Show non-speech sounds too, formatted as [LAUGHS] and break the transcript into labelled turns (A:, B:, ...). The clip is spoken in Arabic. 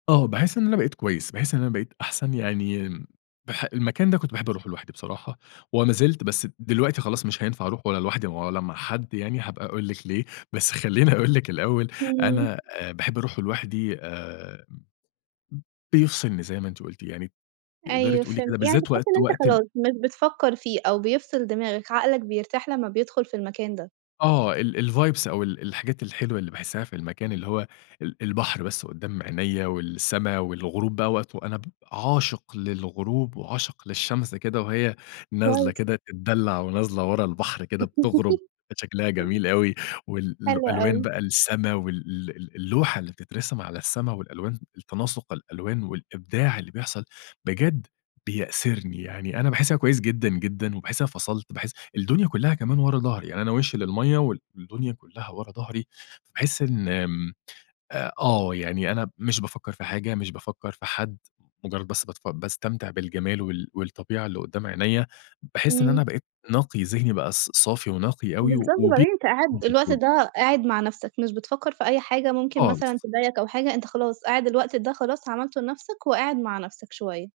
A: آه، باحس إن أنا بقيت كويس، باحس إن أنا بقيت أحسن يعني آمم، باح المكان ده كنت باحب أروحه لوحدي بصراحة وما زلت بس د دلوقتي خلاص مش هينفع أروحه ولا لوحدي ولا مع حد يعني هابقى أقول لِك ليه، بس خلّيني أقول لِك الأول
B: إمم.
A: أنا آآ باحب أروحه لوحدي آآ م بيفصلني زي ما أنتِ قُلتِ يعني تقدري
B: أيوه
A: تقُولي
B: فهمت،
A: كده
B: يعني
A: بالذات
B: بتحس إن
A: وقت
B: أنت
A: وقت ال
B: خلاص مش بتفكر فيه أو بيفصل دماغك، عقلك بيرتاح لمّا بيدخل في المكان ده.
A: آه ال الvibes أو ال الحاجات الحلوة اللي باحسها في المكان اللي هو ال البحر بس قدّام عينيَّ والسما والغروب بقى وقته أنا ب عاشق للغروب وعاشق للشمس كده وهي نازلة
B: كويس.
A: كده تدّلع ونازلة ورا البحر كده بتغرب
B: [LAUGHS]
A: كان شكلها جميل أوي وال ال
B: حلو
A: الألوان
B: أوي.
A: بقى السما وال ال اللوحة اللي بتترسم على السما والألوان التناسق الألوان والإبداع اللي بيحصل بجد بيأسرني يعني أنا باحسها كويس جدًا جدًا وباحس إن أنا فصلت، باحس الدنيا كلّها كمان ورا ضهري يعني أنا وشي للمَيَّة والدنيا كلّها ورا ضهري فباحس إن آمم، آآ آه يعني أنا مش بافكر في حاجة، مش بافكر في حد، مجرد بس باتف باستمتع بالجمال وال والطبيعة اللي قدّام عينيَّ، باحس إن أنا
B: إمم.
A: بقيت نقي، ذهني بقى ص صافي ونقي أوي و
B: بالضبط
A: وب
B: وبعدين أنت قاعد الوقت
A: [UNINTELLIGIBLE]
B: ده قاعد مع نفسك، مش بتفكر في أي حاجة ممكن مثلًا
A: خالص.
B: تضايقك أو حاجة، أنت خلاص قاعد الوقت ده خلاص عملته لنفسك وقاعد مع نفسك شوية.